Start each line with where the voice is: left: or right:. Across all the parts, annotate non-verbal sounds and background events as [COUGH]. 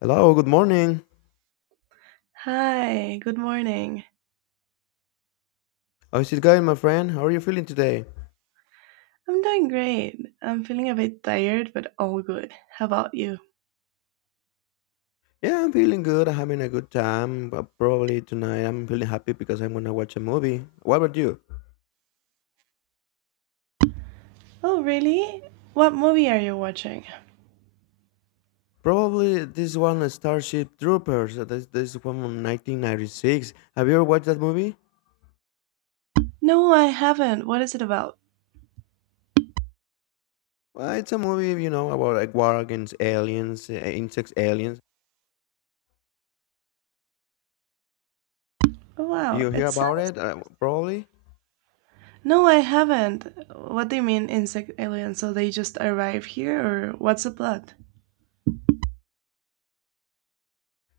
left: Hello, good morning.
right: Hi, good morning.
left: How's it going, my friend? How are you feeling today?
right: I'm doing great. I'm feeling a bit tired, but all good. How about you?
left: Yeah, I'm feeling good. I'm having a good time, but probably tonight I'm feeling happy because I'm gonna watch a movie. What about you?
right: Oh, really? What movie are you watching?
left: Probably this one, Starship Troopers. This one from 1996. Have you ever watched that movie?
right: No, I haven't. What is it about?
left: Well, it's a movie, about like war against aliens, insects, aliens.
right: Oh,
left: Do
right: wow.
left: you hear
right: It's
left: about it? Probably.
right: No, I haven't. What do you mean, insect aliens? So they just arrive here, or what's the plot?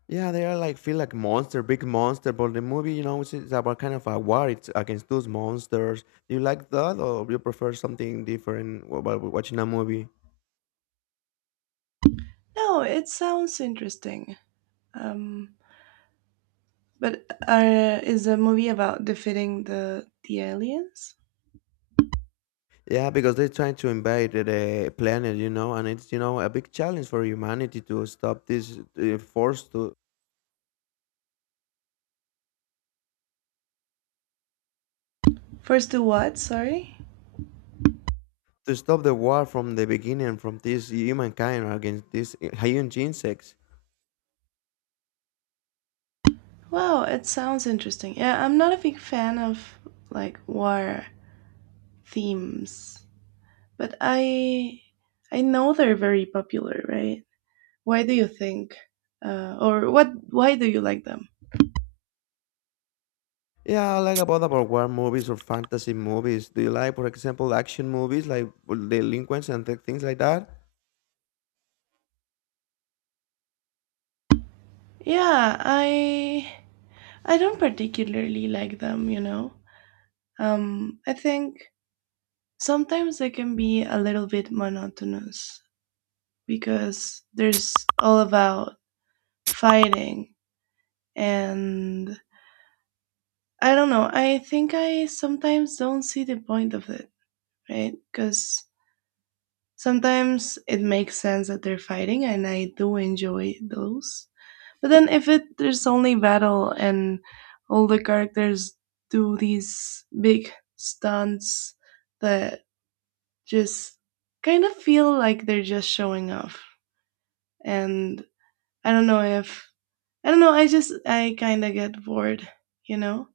left: Yeah, they are like feel like monster, big monster. But the movie, it's about kind of a war. It's against those monsters. Do you like that, or you prefer something different while watching a movie?
right: No, it sounds interesting. Um, but is the movie about defeating the aliens?
left: Yeah, because they're trying to invade the planet, and it's a big challenge for humanity to stop this force to
right: First, to what? Sorry.
left: to stop the war from the beginning from this humankind against these huge insects.
right: Wow, it sounds interesting. Yeah, I'm not a big fan of like war themes, but I know they're very popular, right? Why do you think or what why do you like them?
left: Yeah, I like about war movies or fantasy movies. Do you like, for example, action movies like well, delinquents and things like that?
right: Yeah, I don't particularly like them, you know. I think sometimes they can be a little bit monotonous because there's all about fighting, and I don't know. I think I sometimes don't see the point of it, right? Because sometimes it makes sense that they're fighting, and I do enjoy those. But then if it there's only battle and all the characters do these big stunts that just kind of feel like they're just showing off, and I don't know if I don't know. I just I kind of get bored, you know.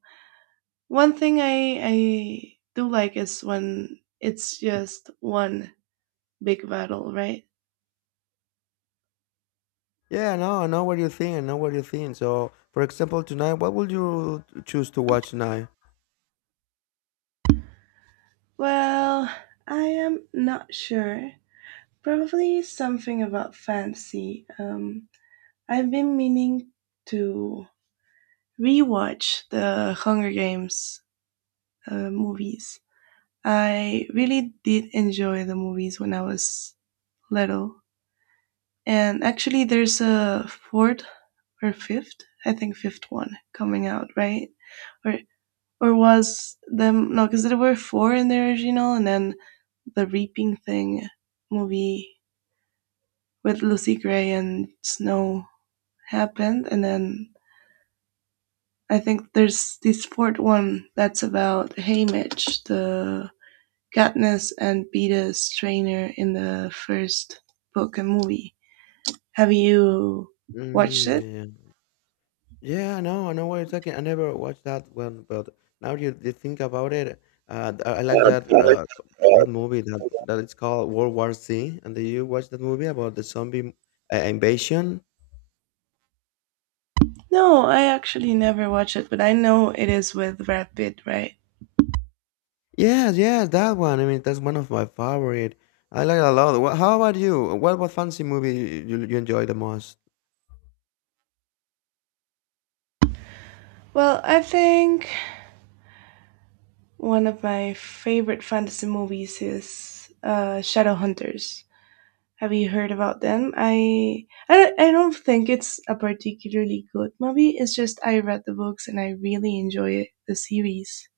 right: One thing I do like is when it's just one big battle, right?
left: Yeah, I know, what you think. I know what you think. So, for example, tonight, what would you choose to watch tonight?
right: Well, I am not sure. Probably something about fancy. I've been meaning to rewatch the Hunger Games movies. I really did enjoy the movies when I was little, and actually, there's a fourth or fifth, I think fifth one coming out, right? or Or was them no? Because there were four in the original, and then the reaping thing movie with Lucy Gray and Snow happened, and then I think there's this fourth one that's about Haymitch, the Katniss and Beeta's trainer in the first book and movie. Have you watched
left: Mm,
right: it?
left: yeah, yeah, yeah. I know, what you're talking. I never watched that one, but now you think about it, I like that that movie that it's called World War Z. And did you watch that movie about the zombie invasion?
right: No, I actually never watched it, but I know it is with Brad Pitt, right?
left: Yes, yes, that one. I mean, that's one of my favorite. I like it a lot. How about you? What fancy movie you enjoy the most?
right: Well, I think one of my favorite fantasy movies is Shadowhunters. Have you heard about them? I don't think it's a particularly good movie. It's just I read the books and I really enjoy it, the series,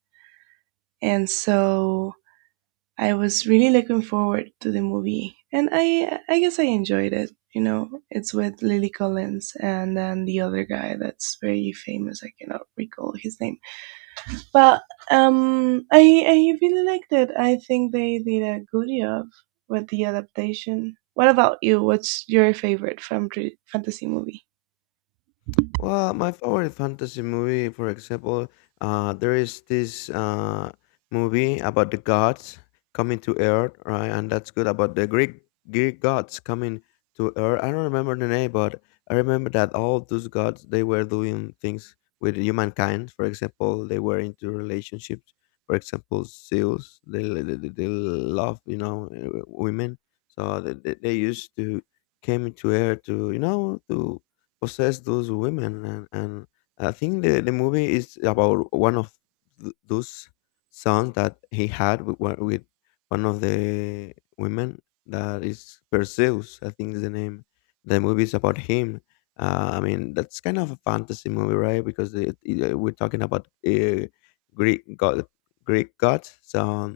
right: and so I was really looking forward to the movie, and I guess I enjoyed it. You know, it's with Lily Collins and then the other guy that's very famous. I cannot recall his name, but I really liked it. I think they did a good job with the adaptation. What about you? What's your favorite fantasy movie?
left: Well, my favorite fantasy movie, for example, there is this movie about the gods coming to Earth, right? And that's good about the Greek gods coming to Earth. I don't remember the name, but I remember that all those gods they were doing things with humankind. For example, they were into relationships. For example, Zeus, they love women, so they used to came into Earth to you know to possess those women, and I think the movie is about one of those sons that he had with one of the women that is Perseus, I think is the name. The movie is about him. I mean, that's kind of a fantasy movie, right? Because we're talking about greek god greek gods so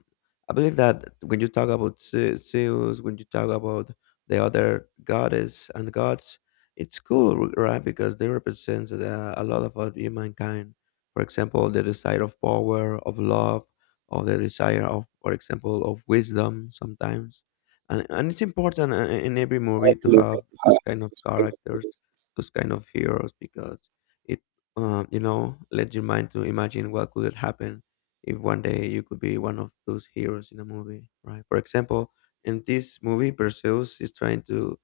left: I believe that when you talk about Zeus, when you talk about the other goddess and gods, it's cool, right? Because they represent a lot of humankind. For example, the desire of power, of love, of the desire for example, of wisdom sometimes. And it's important in every movie to have those kind of characters, those kind of heroes, because it, let your mind to imagine what could it happen if one day you could be one of those heroes in a movie, right? For example, in this movie, Perseus is trying to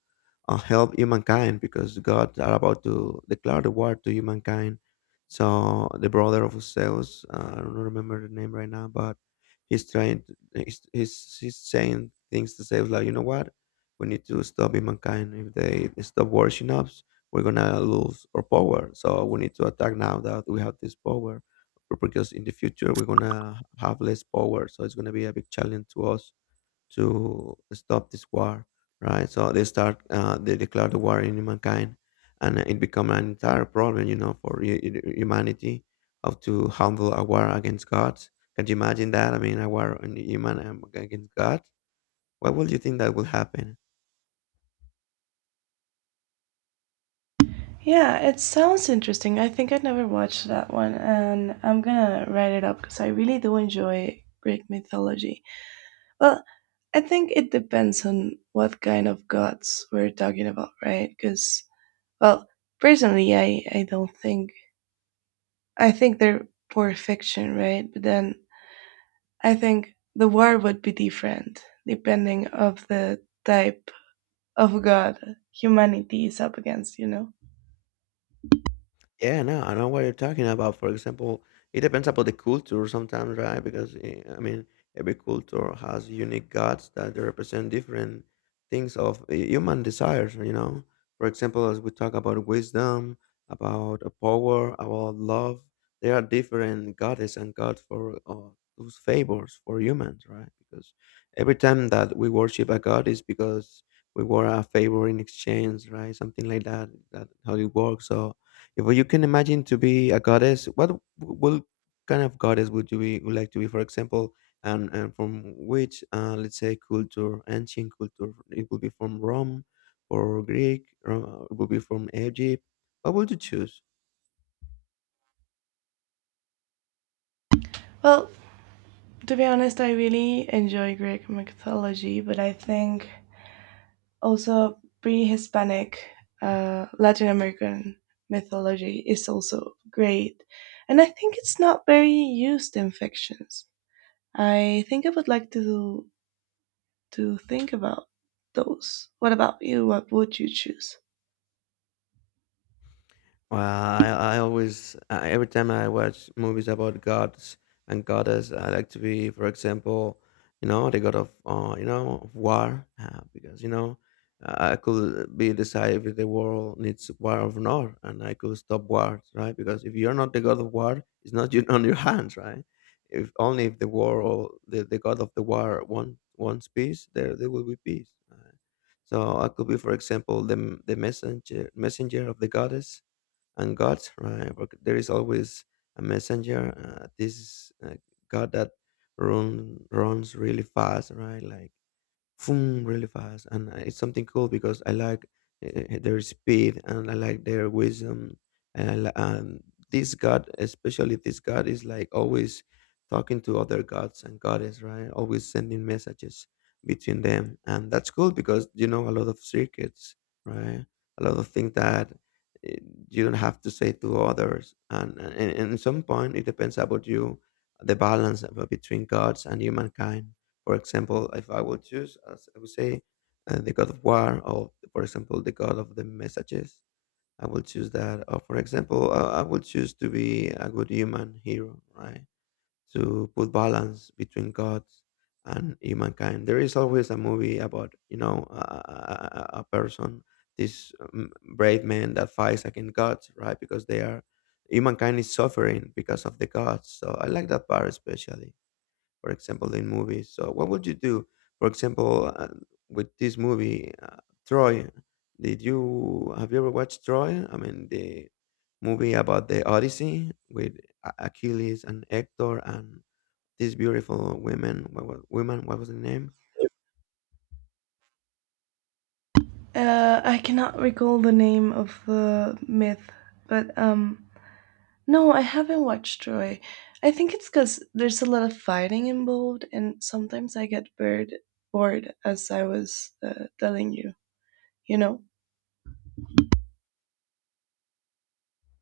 left: help humankind because God are about to declare the war to humankind. So the brother of Zeus, I don't remember the name right now, but he's trying. To, he's saying things to Zeus like, you know what? We need to stop humankind. If they stop worshiping us, we're gonna lose our power. So we need to attack now that we have this power, because in the future we're gonna have less power. So it's gonna be a big challenge to us to stop this war, right? So they declare the war in mankind, and it become an entire problem, for humanity, how to handle a war against God. Can you imagine that? I mean, a war on human against God. What would you think that would happen?
right: Yeah, it sounds interesting. I think I never watched that one, and I'm gonna write it up because I really do enjoy Greek mythology. Well, I think it depends on what kind of gods we're talking about, right? Because, well, personally, I don't think I think they're for fiction, right? But then I think the war would be different depending of the type of god humanity is up against, you know.
left: Yeah, no, I know what you're talking about. For example, it depends about the culture sometimes, right? Because I mean, every culture has unique gods that they represent different things of human desires. You know, for example, as we talk about wisdom, about power, about love, there are different goddess and gods for those favors for humans, right? Because every time that we worship a god is because we were a favor in exchange, right? Something like that. That how it works. So if you can imagine to be a goddess, what kind of goddess would you be, would like to be? For example, and from which, let's say, culture, ancient culture, it would be from Rome, or Greek, or it would be from Egypt. What would you choose?
right: Well, to be honest, I really enjoy Greek mythology, but I think also pre-Hispanic Latin American mythology is also great, and I think it's not very used in fictions. I think I would like to think about those. What about you? What would you choose?
left: Well, I always, every time I watch movies about gods and goddess, I like to be, for example, the god of, of war, because, I could be decide if the world needs war or not, and I could stop wars, right? Because if you're not the god of war, it's not [LAUGHS] you on your hands, right? If only if the world, the god of the war wants peace, there will be peace. Right? So I could be, for example, the messenger of the goddess and God, right? But there is always a messenger. This is, god that runs really fast, right? Like boom, really fast, and it's something cool because I like their speed and I like their wisdom, and this god, especially this god, is like always talking to other gods and goddess, right? Always sending messages between them, and that's cool because you know a lot of secrets, right? A lot of things that eh, you don't have to say to others, and at some point it depends about you the balance between gods and humankind. For example, if I would choose, as I would say, the God of War, or for example, the God of the Messages, I will choose that. Or for example, I will choose to be a good human hero, right? To put balance between gods and humankind. There is always a movie about a person, this brave man that fights against gods, right? Because they are humankind is suffering because of the gods. So I like that part especially for example, in movies. So, what would you do, for example, with this movie, Troy? Did you have you ever watched Troy? I mean, the movie about the Odyssey with Achilles and Hector and these beautiful women. What was women? What was the name?
right: I cannot recall the name of the myth, but no, I haven't watched Troy. I think it's because there's a lot of fighting involved, and sometimes I get bored, bored as I was telling you. You know.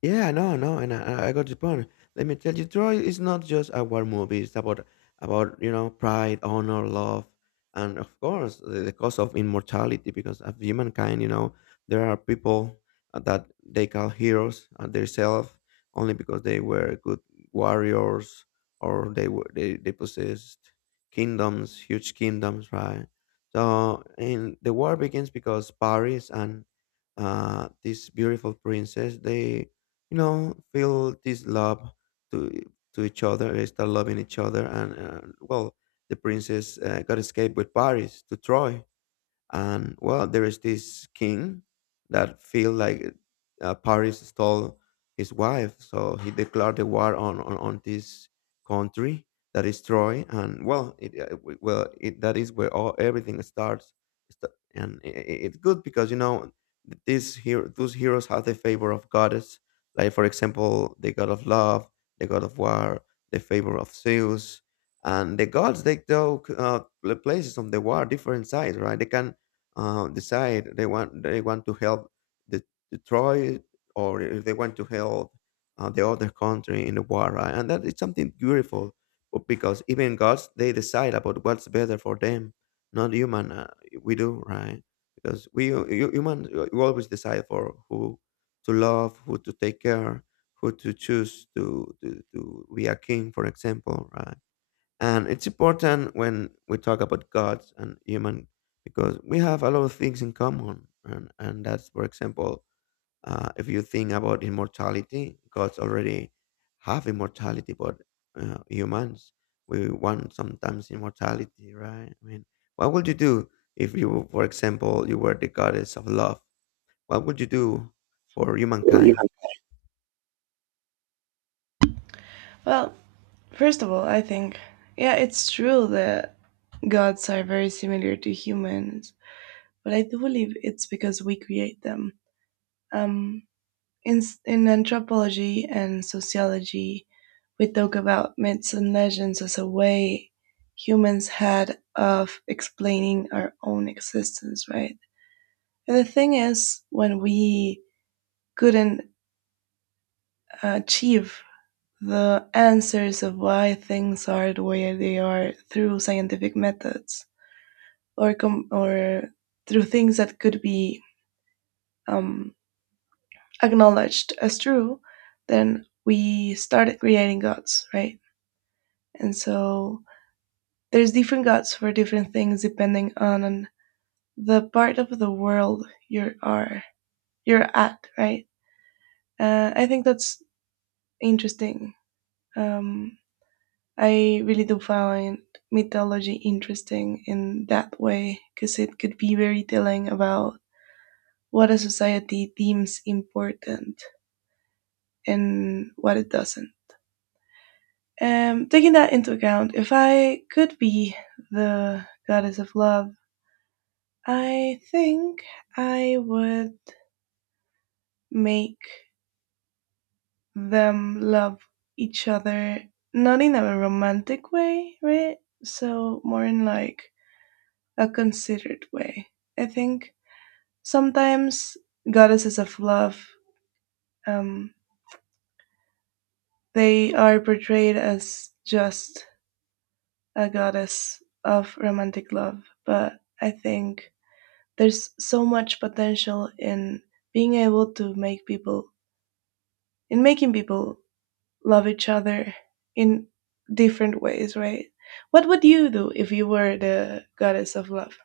left: Yeah, no, no, and I got your point. Let me tell you, Troy is not just a war movie. It's about pride, honor, love, and of course the cost of immortality because of humankind. You know there are people that they call heroes themselves only because they were good warriors or they possessed kingdoms, huge kingdoms, right? So and the war begins because Paris and this beautiful princess they feel this love to to each other. They start loving each other, and well the princess got escaped with Paris to Troy, and well there is this king that feel like Paris stole his wife, so he declared the war on this country that is Troy. And well it, w- well it, that is where all everything starts. It's good because these those heroes have the favor of goddess, like for example the god of love, the god of war, the favor of Zeus. And the gods they took places on the war different sides, right? They can decide. They want to help the Detroit, or if they want to help the other country in the war, right? And that is something beautiful because even gods they decide about what's better for them, not human. We do, right? Because we hu- hu- human we always decide for who to love, who to take care, who to choose to be a king, for example, right? And it's important when we talk about gods and human, because we have a lot of things in common. And that's, for example, if you think about immortality, gods already have immortality, but humans, we want sometimes immortality, right? I mean, what would you do if you, for example, you were the goddess of love? What would you do for humankind?
right: Well, first of all, I think yeah, it's true that gods are very similar to humans, but I do believe it's because we create them. Um, In, in anthropology and sociology, we talk about myths and legends as a way humans had of explaining our own existence, right? And the thing is, when we couldn't achieve the answers of why things are the way they are through scientific methods or through things that could be um, acknowledged as true, then we started creating gods, right? And so there's different gods for different things depending on the part of the world you're at, right? I think that's interesting. Um, I really do find mythology interesting in that way because it could be very telling about what a society deems important and what it doesn't. Taking that into account, if I could be the goddess of love, I think I would make them love each other, not in a romantic way, right? So, more in like a considered way. I think sometimes goddesses of love, um, they are portrayed as just a goddess of romantic love, but I think there's so much potential in being able to make people in making people love each other in different ways, right? What would you do if you were the goddess of love?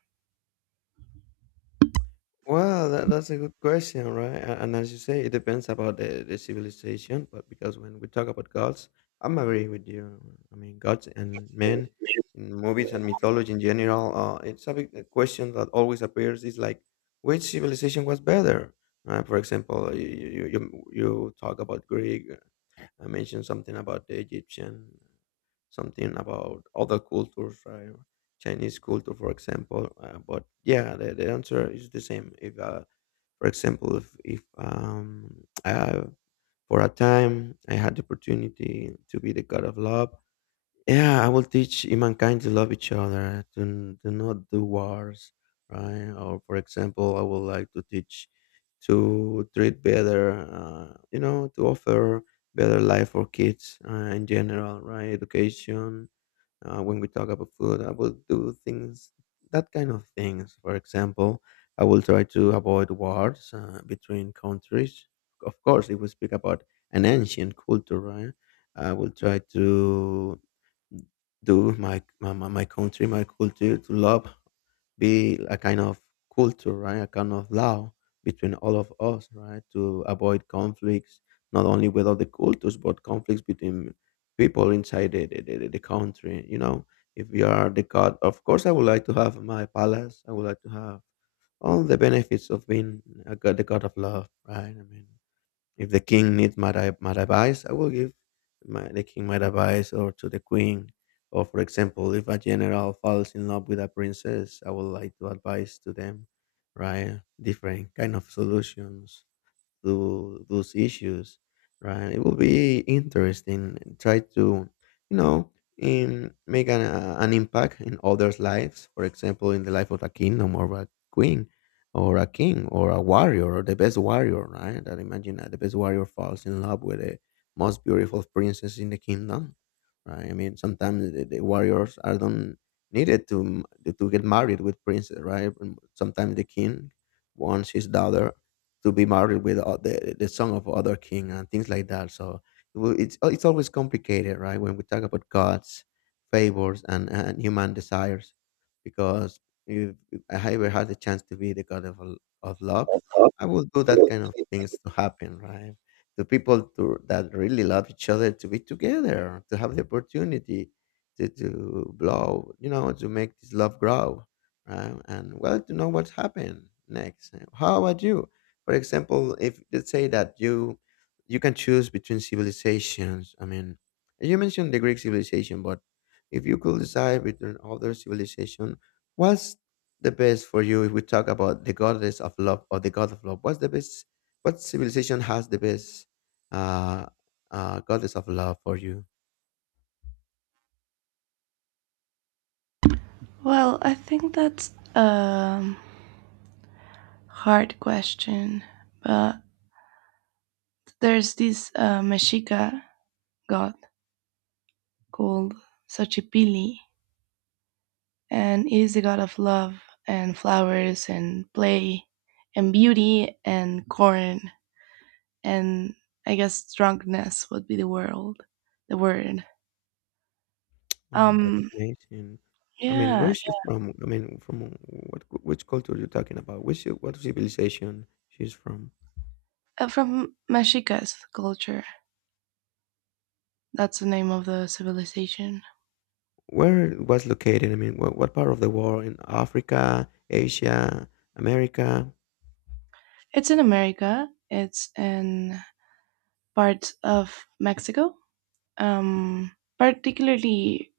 left: Well, that's a good question, right? And as you say, it depends about the civilization. But because when we talk about gods, I'm agree with you. I mean, gods and men in movies and mythology in general, it's a big a question that always appears is like, which civilization was better? For example, you talk about Greek. I mentioned something about the Egyptian, something about other cultures, right? Chinese culture, for example. But yeah, the answer is the same. If, for example, if uh, for a time I had the opportunity to be the god of love, yeah, I will teach humankind to love each other, to not do wars, right? Or, for example, I would like to teach to treat better, to offer better life for kids in general, right? Education. When we talk about food, I will do things, that kind of things. For example, I will try to avoid wars between countries. Of course, if we speak about an ancient culture, right? I will try to do my country, my culture to love, be a kind of culture, right? A kind of love between all of us, right? To avoid conflicts, not only with other cultures, but conflicts between people inside the country. You know, if you are the god, of course, I would like to have my palace. I would like to have all the benefits of being a god, the god of love, right? I mean, if the king needs my advice, I will give the king my advice or to the queen. Or, for example, if a general falls in love with a princess, I would like to advise to them, right? Different kind of solutions to those issues, right? It will be interesting. And try to, you know, make an an impact in others' lives. For example, in the life of a kingdom or a queen, or a king, or a warrior, or the best warrior, right? That imagine that the best warrior falls in love with the most beautiful princess in the kingdom, right? I mean, sometimes the warriors are don't needed to get married with princess, right? And sometimes the king wants his daughter to be married with the son of other king and things like that. So it's always complicated, right? When we talk about God's favors and, human desires, because if I ever had the chance to be the God of love, I would do that kind of things to happen, right? To people to, that really love each other to be together, to have the opportunity to blow, to make this love grow, right? And well, to know what's happened next. How about you? For example, if let's say that you can choose between civilizations. I mean, you mentioned the Greek civilization, but if you could decide between other civilization, what's the best for you? If we talk about the goddess of love or the god of love, what's the best? What civilization has the best uh, goddess of love for you?
right: Well, I think that's a hard question, but there's this Mexica god called Xochipilli, and he is the god of love and flowers and play and beauty and corn and I guess drunkenness would be the world, the word.
left: Oh, that's
right: Um,
left: amazing. I mean, where
right: Yeah,
left: is she from? I mean, from what, which culture you're talking about? Which, what civilization she's from?
right: from Mexicas culture. That's the name of the civilization.
left: Where it was located? I mean, what part of the world? In Africa, Asia, America?
right: It's in America. It's in parts of Mexico. Um, Particularly,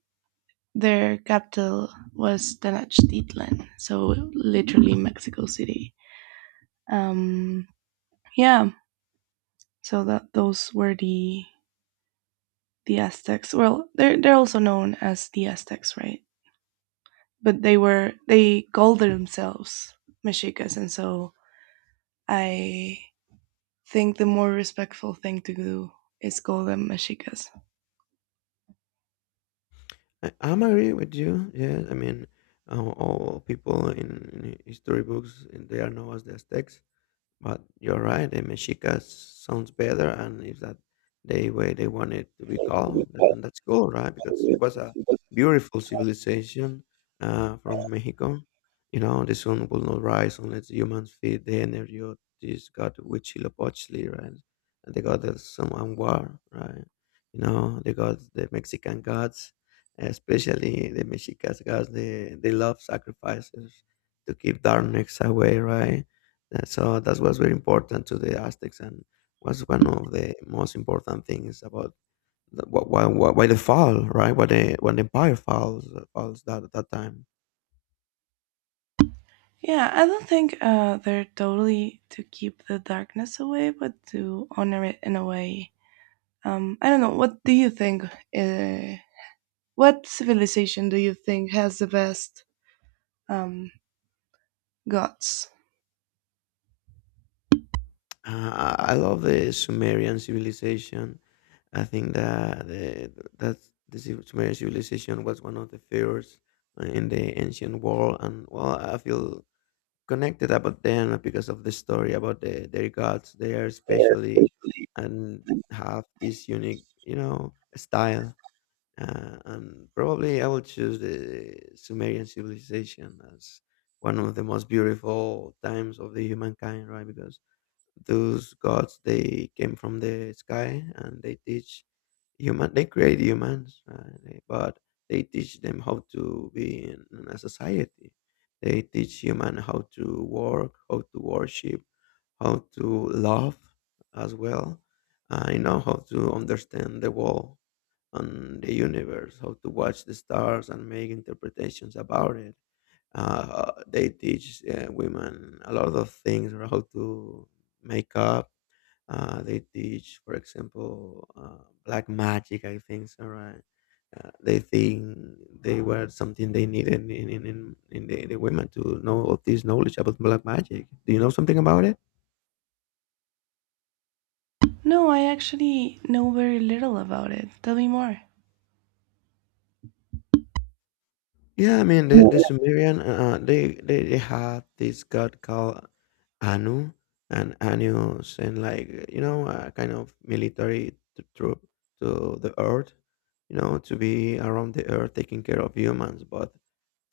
right: their capital was Tenochtitlan, so literally Mexico City. Um, yeah, so that those were the Aztecs. Well, they're also known as the Aztecs, right? But they called themselves Mexicas, and so I think the more respectful thing to do is call them mexicas.
left: I'm agree with you. Yeah, I mean, all people in history books, and they are known as the Aztecs. But you're right, the mexica sounds better, and if that the way they want it to be called, that, and that's cool, right? Because it was a beautiful civilization from Mexico. You know, the sun will not rise unless humans feed the energy of this god Huitzilopochtli, right? And the god of some and war, right? You know, the gods, the Mexican gods, especially the Mexicas gods, they love sacrifices to keep darkness away, right? So that was very important to the Aztecs and was one of the most important things about the, why the fall, right? Why the, when the empire falls, falls that, that time.
right: Yeah, I don't think they're totally to keep the darkness away, but to honor it in a way. I don't know. What do you think? Uh, what civilization do you think has the best um, gods?
left: I love the Sumerian civilization. I think that the, that's, the Sumerian civilization was one of the first in the ancient world. And well, I feel connected about them because of the story about the, their gods. They are especially and have this unique, style. And probably I will choose the Sumerian civilization as one of the most beautiful times of the humankind, right? Because those gods they came from the sky and they teach human they create humans right? They- but they teach them how to be in a society they teach human how to work how to worship how to love as well how to understand the world and the universe how to watch the stars and make interpretations about it they teach women a lot of things or how to make up they teach, for example, black magic. I think so, right? They think they were something they needed in the women to know of this knowledge about black magic. Do you know something about it?
right: No, I actually know very little about it. Tell me more.
left: Yeah, I mean the [LAUGHS] Sumerian they had this god called Anu, and Anu sent like you know a kind of military troop to the earth, you know, to be around the earth taking care of humans. But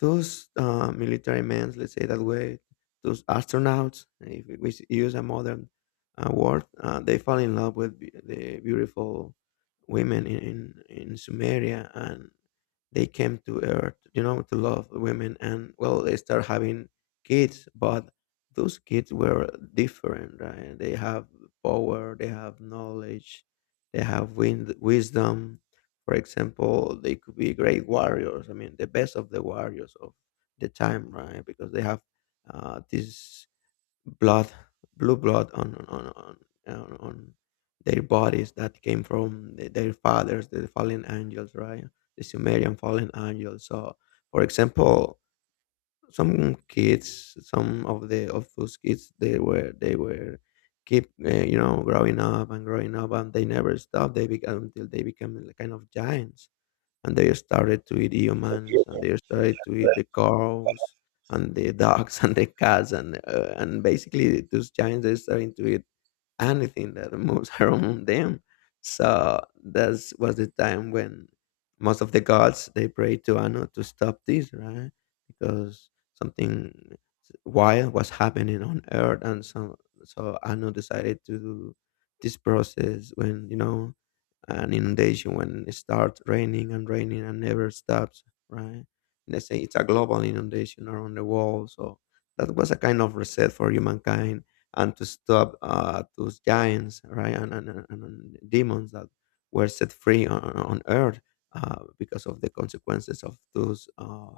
left: those military men, let's say that way, those astronauts, if we use a modern word, they fall in love with the beautiful women in, in Sumeria and they came to Earth, you know, to love women. And well, they start having kids, but those kids were different, right? They have power, they have knowledge, they have wisdom, for example, they could be great warriors. I mean, the best of the warriors of the time, right? Because they have this blood, blue blood on their bodies that came from the, their fathers, the fallen angels, right? The Sumerian fallen angels. So, for example, some kids, some of the of those kids, they were keep growing up and they never stop they become until they become like kind of giants, and they started to eat humans and they started to eat the cows and the dogs [LAUGHS] and the cats and basically those giants they started to eat anything that moves [LAUGHS] around them. So that was the time when most of the gods they prayed to anu to stop this right, because something wild was happening on earth. And so anu decided to do this process when an inundation when it starts raining and raining and never stops, right? They say it's a global inundation around the world. So that was a kind of reset for humankind and to stop those giants, right? And demons that were set free on earth because of the consequences of those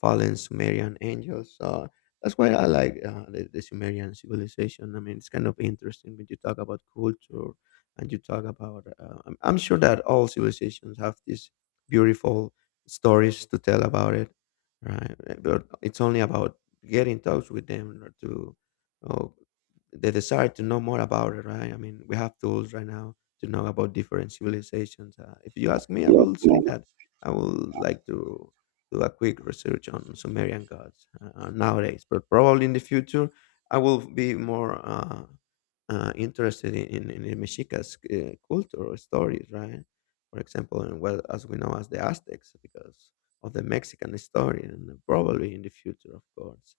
left: fallen Sumerian angels. So that's why I like the Sumerian civilization. I mean, it's kind of interesting when you talk about culture, and you talk about I'm sure that all civilizations have these beautiful stories to tell about it, right? But it's only about getting in touch with them or to or the desire to know more about it, right? I mean we have tools right now to know about different civilizations. If you ask me, I will say that I will like to do a quick research on sumerian gods nowadays, but probably in the future I will be more interested in, in Mexica's culture or stories, right? For example, and well, as we know as the Aztecs, because of the Mexican story, and probably in the future, of course.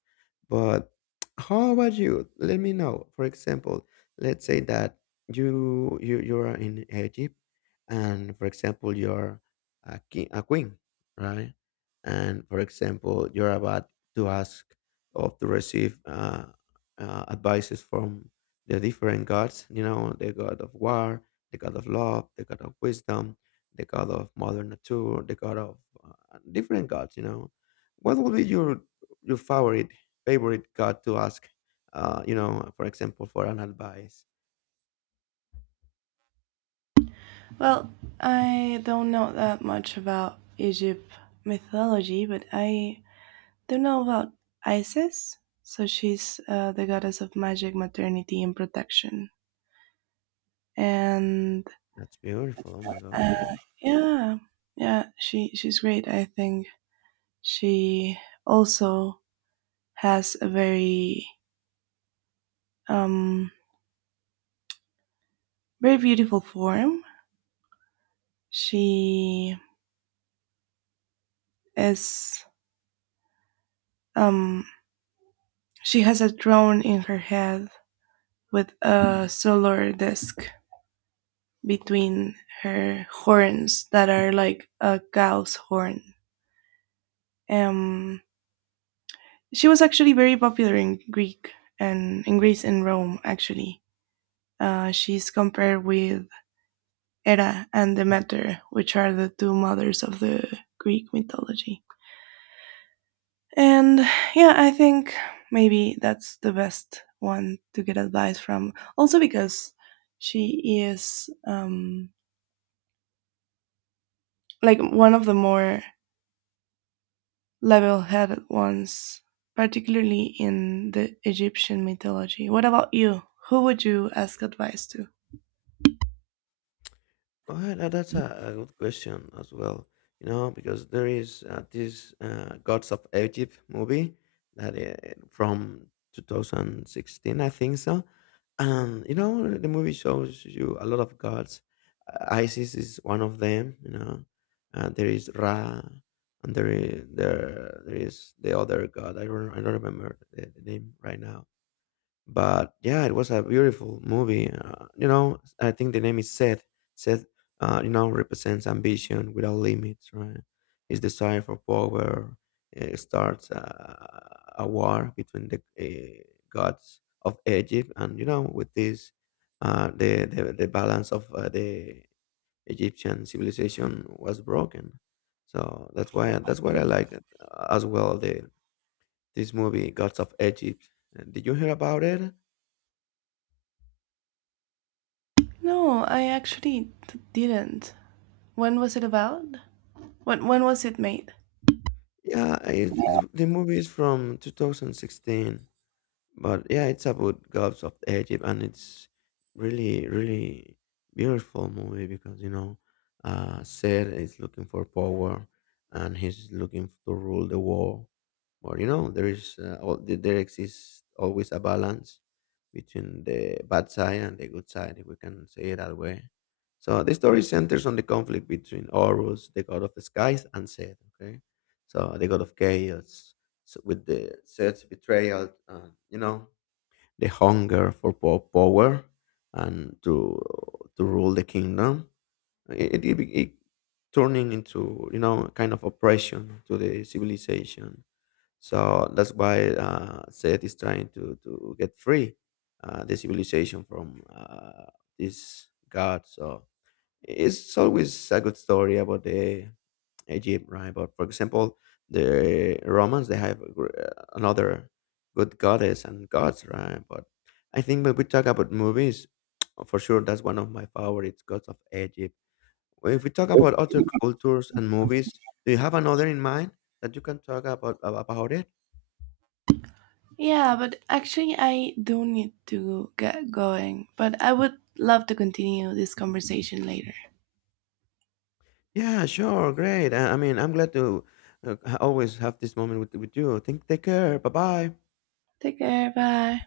left: But how about you? Let me know. For example, let's say that you are in Egypt, and for example, you're a king, a queen, right? And for example, you're about to ask or to receive advices from the different gods, you know, the god of war, the god of love, the god of wisdom, the god of mother nature, the god of different gods, you know. What would be your favorite god to ask? For example, for an advice.
right: Well, I don't know that much about Egypt mythology, but I do know about Isis. So she's the goddess of magic, maternity, and protection. And
left: That's beautiful. Oh my god,
right: uh,
left: no.
right: yeah, yeah, she she's great. I think she also has a very um very beautiful form. She is um she has a throne in her head with a solar disk between her horns that are like a cow's horn. Um, she was actually very popular in Greek and in Greece and Rome. Actually, she's compared with Hera and Demeter, which are the two mothers of the Greek mythology. And yeah, I think maybe that's the best one to get advice from. Also because she is like one of the more level-headed ones, particularly in the Egyptian mythology. What about you? Who would you ask advice to?
left: Well, a good question as well. You know, because there is this Gods of Egypt movie that from 2016, I think so. And you know, the movie shows you a lot of gods. Isis is one of them. You know, there is Ra, and there is there there is the other god. I don't remember the name right now, but yeah, it was a beautiful movie. You know, I think the name is Seth. Seth, represents ambition without limits, right? His desire for power starts a war between the gods of Egypt, and you know, with this, the balance of the Egyptian civilization was broken. So that's why that's what I like as well. The this movie, Gods of Egypt. Did you hear about it?
right: No, I actually didn't. When was it about? When was it made?
left: Yeah, the movie is from 2016. But yeah, it's about gods of Egypt, and it's really, really beautiful movie because you know, Seth is looking for power, and he's looking to rule the world. But you know, there is there exists always a balance between the bad side and the good side, if we can say it that way. So the story centers on the conflict between Horus, the god of the skies, and Seth. Okay, so the god of chaos, so with the self betrayal and you know the hunger for power and to rule the kingdom, it turning into you know kind of oppression to the civilization. So that's why Seth is trying to get free the civilization from this god. So it's always a good story about the Egypt, right? But for example, the Romans they have a another good goddess and gods, right? But I think when we talk about movies, [TSK] for sure that's one of my favorites, gods of Egypt. Well, if we talk about other cultures and movies, do you have another in mind that you can talk about it?
right: Yeah, but actually I do need to get going, but I would love to continue this conversation later.
left: Yeah, sure, great. I mean, I'm glad to always have this moment with you. Think, take care. Bye bye.
right: Take care, bye.